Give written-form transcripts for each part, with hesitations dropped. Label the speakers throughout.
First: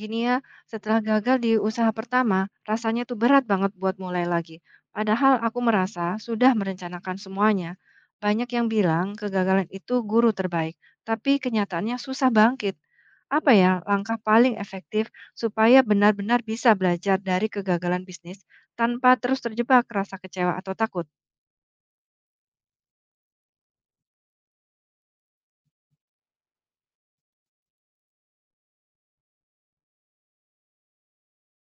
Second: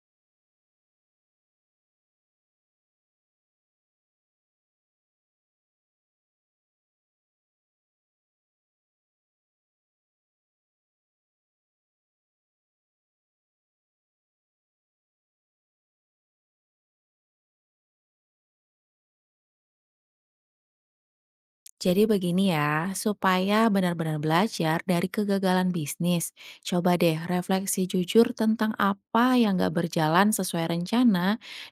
Speaker 1: Gini ya, setelah gagal di usaha pertama, rasanya tuh berat banget buat mulai lagi. Padahal aku merasa sudah merencanakan semuanya. Banyak yang bilang kegagalan itu guru terbaik, tapi kenyataannya susah bangkit. Apa ya langkah paling efektif supaya benar-benar bisa belajar dari kegagalan bisnis tanpa terus terjebak rasa kecewa atau takut?
Speaker 2: Jadi begini ya, supaya benar-benar belajar dari kegagalan bisnis, coba deh refleksi jujur tentang apa yang gak berjalan sesuai rencana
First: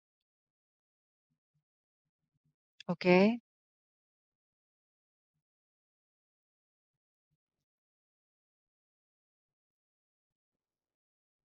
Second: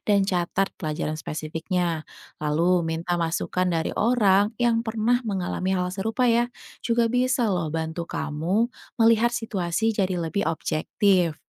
Speaker 2: dan catat pelajaran spesifiknya. Lalu minta
Speaker 1: Oke.
Speaker 2: masukan dari orang yang pernah mengalami hal serupa ya, juga bisa loh bantu kamu melihat situasi jadi lebih objektif.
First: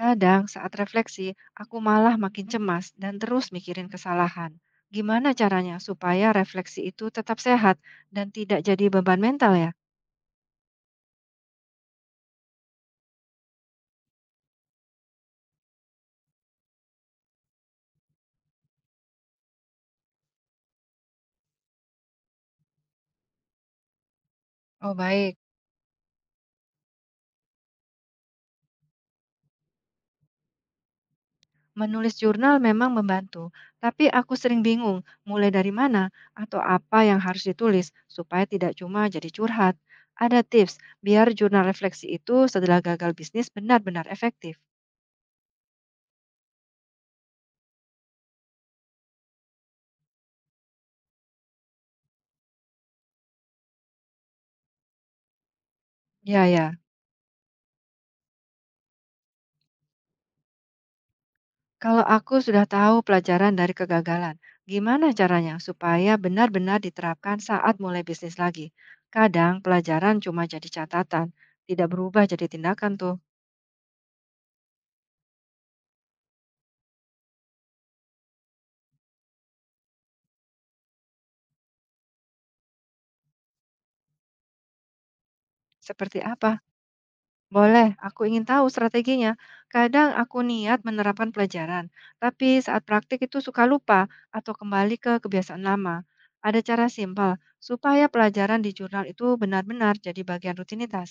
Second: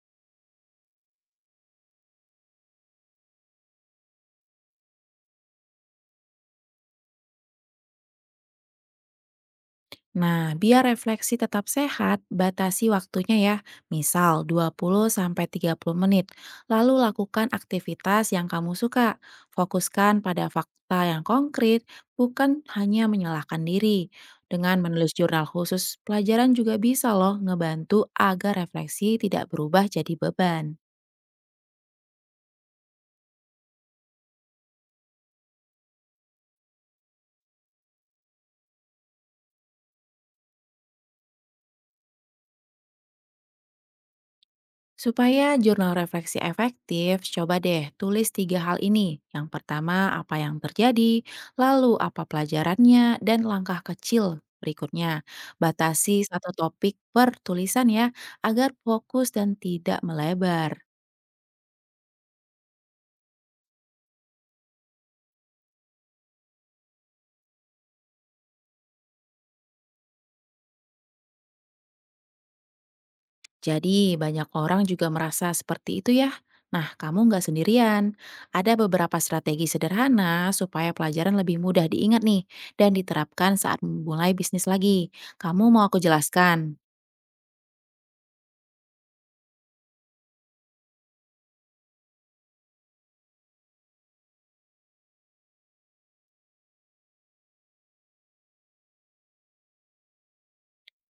Speaker 1: Kadang saat refleksi, aku malah makin cemas dan terus mikirin kesalahan. Gimana caranya supaya refleksi itu tetap sehat dan tidak jadi beban mental ya?
Speaker 2: Nah, biar refleksi tetap sehat, batasi waktunya ya. Misal 20 sampai 30 menit. Lalu lakukan aktivitas yang kamu suka. Fokuskan pada fakta yang konkret, bukan hanya menyalahkan diri. Dengan
Speaker 1: Oh
Speaker 2: menulis
Speaker 1: baik,
Speaker 2: jurnal khusus, pelajaran juga bisa loh ngebantu agar refleksi tidak berubah jadi beban.
Speaker 1: menulis jurnal memang membantu, tapi aku sering bingung mulai dari mana atau apa yang harus ditulis supaya tidak cuma jadi curhat. Ada tips biar jurnal refleksi itu setelah gagal bisnis benar-benar efektif.
Speaker 2: Supaya jurnal refleksi efektif, coba deh tulis tiga hal ini. Yang pertama, apa yang terjadi, lalu apa pelajarannya, dan langkah kecil berikutnya. Batasi
Speaker 1: Ya
Speaker 2: satu
Speaker 1: ya.
Speaker 2: topik per tulisan ya, agar fokus dan tidak melebar.
Speaker 1: Kalau aku sudah tahu pelajaran dari kegagalan, gimana caranya supaya benar-benar diterapkan saat mulai bisnis lagi? Kadang pelajaran cuma jadi catatan, tidak berubah jadi tindakan tuh.
Speaker 2: Jadi, banyak orang juga merasa seperti itu ya. Nah, kamu nggak sendirian. Ada beberapa strategi sederhana supaya pelajaran lebih mudah diingat nih dan diterapkan saat memulai bisnis lagi. Kamu mau aku
Speaker 1: Seperti apa?
Speaker 2: jelaskan?
Speaker 1: Boleh, aku ingin tahu strateginya. Kadang aku niat menerapkan pelajaran, tapi saat praktik itu suka lupa atau kembali ke kebiasaan lama. Ada cara simpel supaya pelajaran di jurnal itu benar-benar jadi bagian rutinitas.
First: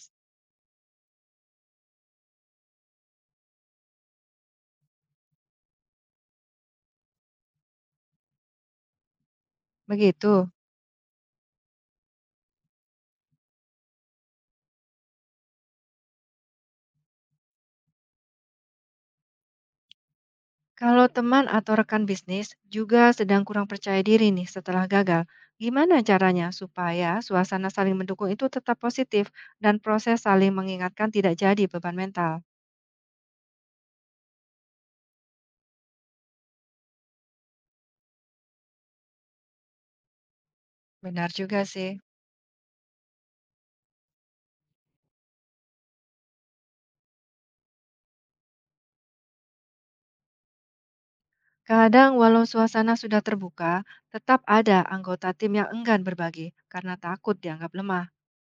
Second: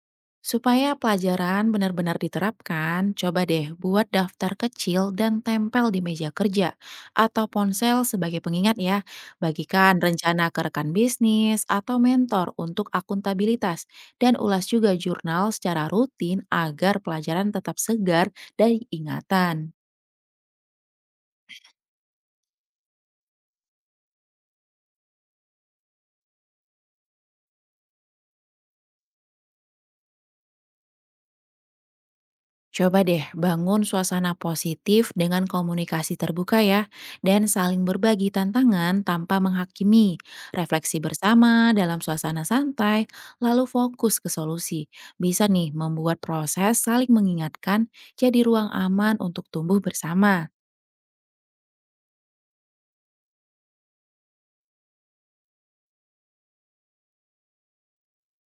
Speaker 2: Supaya pelajaran benar-benar diterapkan, coba deh buat daftar kecil dan tempel di meja kerja atau ponsel sebagai pengingat ya. Bagikan rencana
Speaker 1: Begitu.
Speaker 2: ke rekan bisnis atau mentor untuk akuntabilitas dan ulas juga jurnal secara rutin agar pelajaran tetap segar dari ingatan.
Speaker 1: Kalau teman atau rekan bisnis juga sedang kurang percaya diri nih setelah gagal, gimana caranya supaya suasana saling mendukung itu tetap positif dan proses saling mengingatkan tidak jadi beban mental?
Speaker 2: Coba deh bangun suasana positif dengan komunikasi terbuka ya, dan saling berbagi tantangan tanpa menghakimi. Refleksi
Speaker 1: Benar juga
Speaker 2: bersama dalam
Speaker 1: sih.
Speaker 2: suasana santai, lalu fokus ke solusi. Bisa nih membuat proses saling mengingatkan jadi ruang aman untuk tumbuh bersama.
Speaker 1: Kadang walau suasana sudah terbuka, tetap ada anggota tim yang enggan berbagi karena takut dianggap lemah.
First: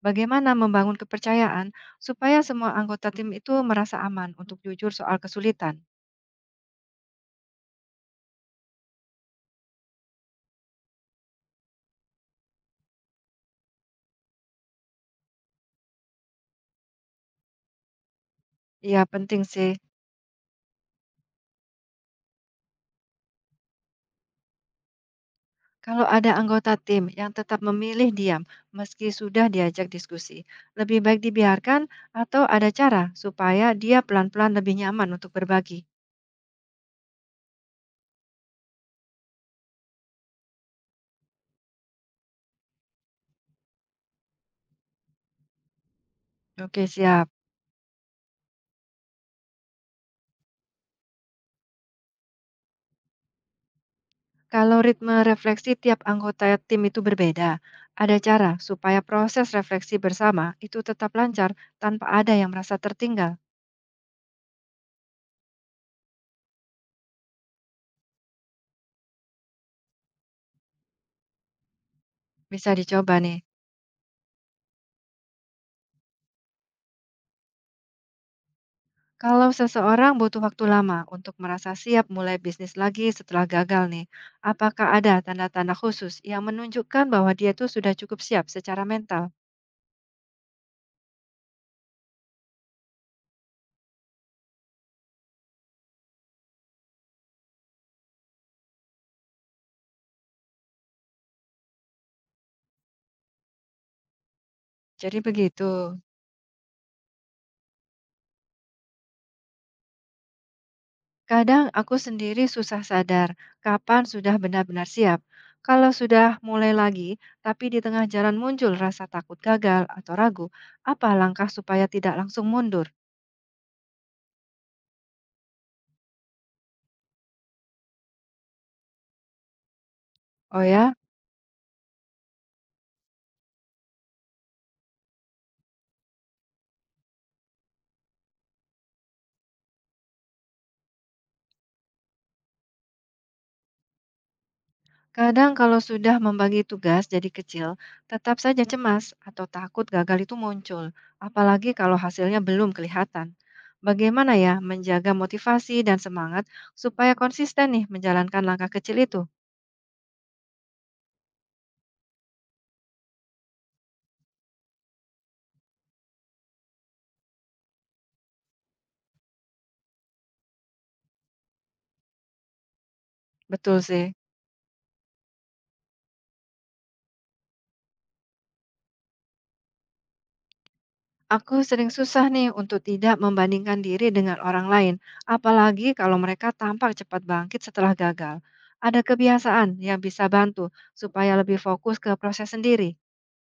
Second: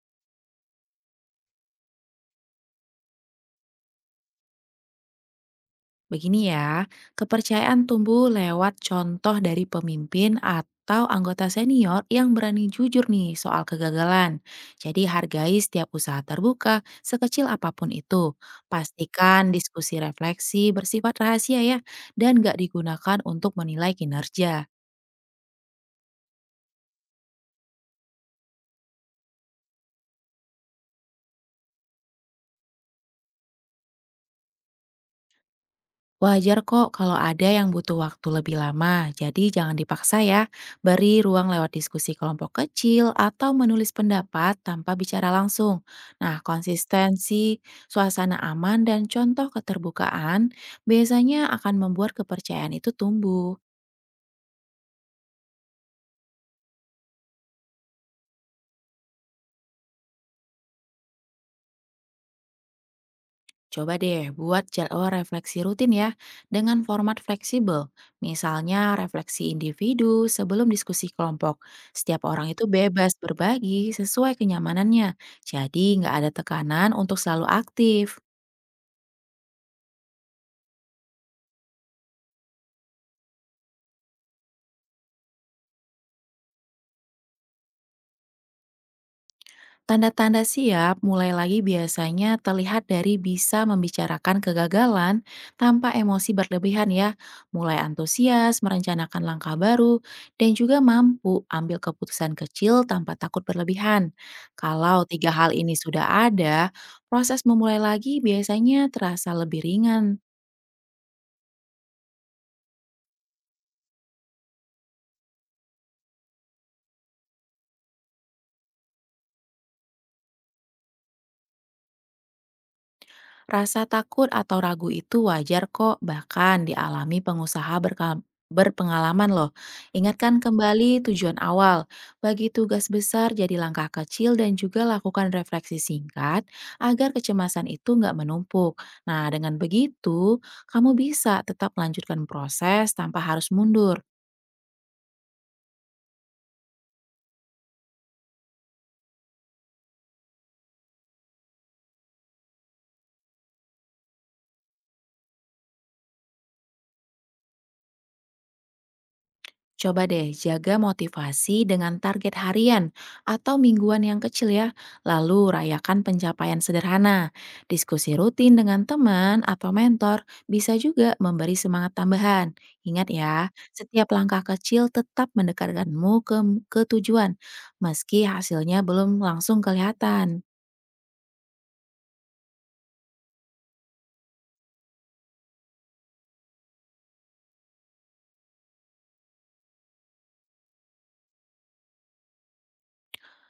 Speaker 1: Bagaimana membangun kepercayaan supaya semua anggota tim itu merasa aman untuk jujur soal kesulitan?
Speaker 2: Begini ya, kepercayaan tumbuh lewat contoh dari pemimpin atau anggota senior yang berani jujur nih soal kegagalan. Jadi hargai setiap usaha terbuka, sekecil apapun itu.
Speaker 1: Iya, penting
Speaker 2: Pastikan
Speaker 1: sih.
Speaker 2: diskusi refleksi bersifat rahasia ya, dan nggak digunakan untuk menilai kinerja.
Speaker 1: Kalau ada anggota tim yang tetap memilih diam meski sudah diajak diskusi, lebih baik dibiarkan atau ada cara supaya dia pelan-pelan lebih nyaman untuk berbagi.
Speaker 2: Wajar kok kalau ada yang butuh waktu lebih lama, jadi jangan dipaksa ya. Beri ruang lewat diskusi kelompok kecil atau menulis pendapat tanpa bicara langsung. Nah,
Speaker 1: Oke, siap.
Speaker 2: konsistensi, suasana aman, dan contoh keterbukaan biasanya akan membuat kepercayaan itu tumbuh.
Speaker 1: Kalau ritme refleksi tiap anggota tim itu berbeda, ada cara supaya proses refleksi bersama itu tetap lancar tanpa ada yang merasa tertinggal.
Speaker 2: Coba deh buat jadwal refleksi rutin ya, dengan format fleksibel. Misalnya refleksi individu sebelum diskusi kelompok. Setiap orang itu
Speaker 1: Bisa
Speaker 2: bebas
Speaker 1: dicoba nih.
Speaker 2: berbagi sesuai kenyamanannya. Jadi nggak ada tekanan untuk selalu aktif.
Speaker 1: Kalau seseorang butuh waktu lama untuk merasa siap mulai bisnis lagi setelah gagal nih, apakah ada tanda-tanda khusus yang menunjukkan bahwa dia tuh sudah cukup siap secara mental?
Speaker 2: Tanda-tanda siap mulai lagi biasanya terlihat dari bisa membicarakan kegagalan tanpa emosi berlebihan ya, mulai antusias, merencanakan langkah baru, dan juga mampu ambil keputusan kecil tanpa takut berlebihan. Kalau
Speaker 1: Jadi
Speaker 2: tiga hal
Speaker 1: begitu.
Speaker 2: ini sudah ada, proses memulai lagi biasanya terasa lebih ringan.
Speaker 1: Kadang aku sendiri susah sadar kapan sudah benar-benar siap. Kalau sudah mulai lagi, tapi di tengah jalan muncul rasa takut gagal atau ragu, apa langkah supaya tidak langsung mundur?
Speaker 2: Rasa takut atau ragu itu wajar kok, bahkan dialami pengusaha berpengalaman loh. Ingatkan
Speaker 1: Oh ya.
Speaker 2: kembali tujuan awal, bagi tugas besar jadi langkah kecil dan juga lakukan refleksi singkat agar kecemasan itu nggak menumpuk. Nah, dengan begitu, kamu bisa tetap melanjutkan proses tanpa harus mundur.
Speaker 1: Kadang kalau sudah membagi tugas jadi kecil, tetap saja cemas atau takut gagal itu muncul, apalagi kalau hasilnya belum kelihatan. Bagaimana ya menjaga motivasi dan semangat supaya konsisten nih menjalankan langkah kecil itu?
Speaker 2: Coba deh jaga motivasi dengan target harian atau mingguan yang kecil ya, lalu rayakan pencapaian sederhana. Diskusi rutin dengan teman atau mentor bisa juga memberi semangat tambahan. Ingat ya,
Speaker 1: Betul
Speaker 2: setiap
Speaker 1: sih.
Speaker 2: langkah kecil tetap mendekatkanmu ke tujuan, meski hasilnya belum langsung kelihatan.
Speaker 1: Aku sering susah nih untuk tidak membandingkan diri dengan orang lain, apalagi kalau mereka tampak cepat bangkit setelah gagal. Ada kebiasaan yang bisa bantu supaya lebih fokus ke proses sendiri.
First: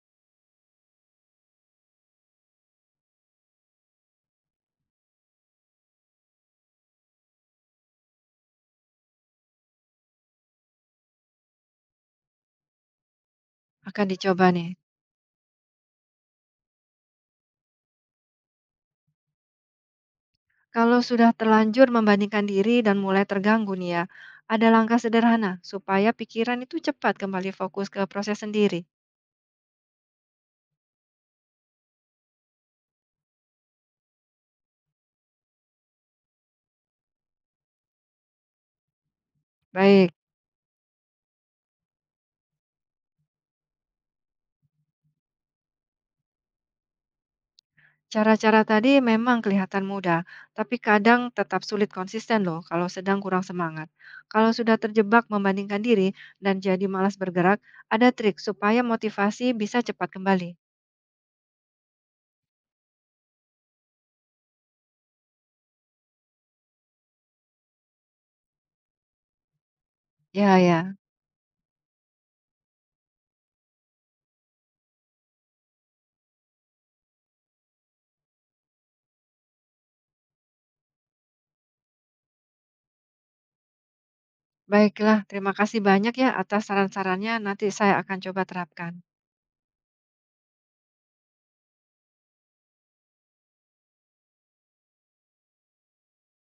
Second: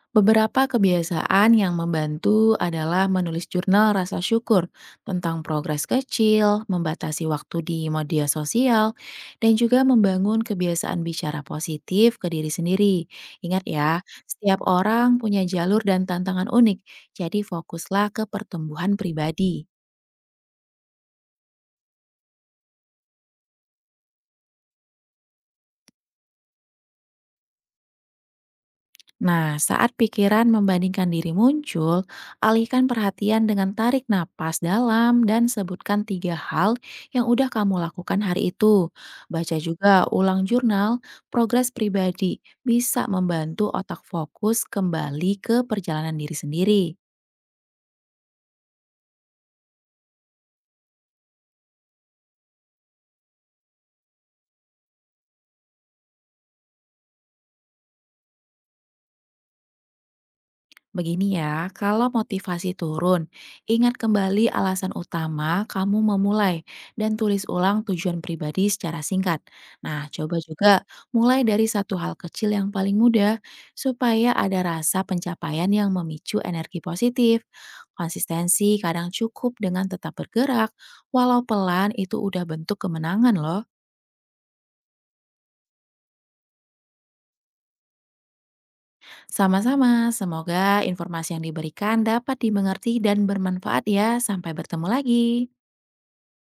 Speaker 2: Beberapa kebiasaan yang membantu adalah menulis jurnal rasa syukur tentang progres kecil, membatasi waktu di media sosial, dan juga membangun kebiasaan bicara positif ke diri sendiri. Ingat ya,
Speaker 1: Akan dicoba
Speaker 2: setiap
Speaker 1: nih.
Speaker 2: orang punya jalur dan tantangan unik, jadi fokuslah ke pertumbuhan pribadi.
Speaker 1: Kalau sudah terlanjur membandingkan diri dan mulai terganggu nih ya, ada langkah sederhana supaya pikiran itu cepat kembali fokus ke proses sendiri.
Speaker 2: Nah, saat pikiran membandingkan diri muncul, alihkan perhatian dengan tarik napas dalam dan sebutkan tiga hal yang udah kamu lakukan hari itu. Baca juga
Speaker 1: Baik,
Speaker 2: ulang jurnal, progres pribadi bisa membantu otak fokus kembali ke perjalanan diri sendiri.
Speaker 1: cara-cara tadi memang kelihatan mudah, tapi kadang tetap sulit konsisten loh kalau sedang kurang semangat. Kalau sudah terjebak membandingkan diri dan jadi malas bergerak, ada trik supaya motivasi bisa cepat kembali.
Speaker 2: Begini ya, kalau motivasi turun, ingat kembali alasan utama kamu memulai dan tulis ulang tujuan pribadi secara singkat. Nah, coba
Speaker 1: Ya,
Speaker 2: juga
Speaker 1: ya.
Speaker 2: mulai dari satu hal kecil yang paling mudah supaya ada rasa pencapaian yang memicu energi positif. Konsistensi kadang cukup dengan tetap bergerak, walau pelan itu udah bentuk kemenangan loh.
Speaker 1: Baiklah, terima kasih banyak ya atas saran-sarannya. Nanti saya akan coba terapkan.
Speaker 2: Sama-sama, semoga informasi yang diberikan dapat dimengerti dan bermanfaat ya. Sampai bertemu lagi.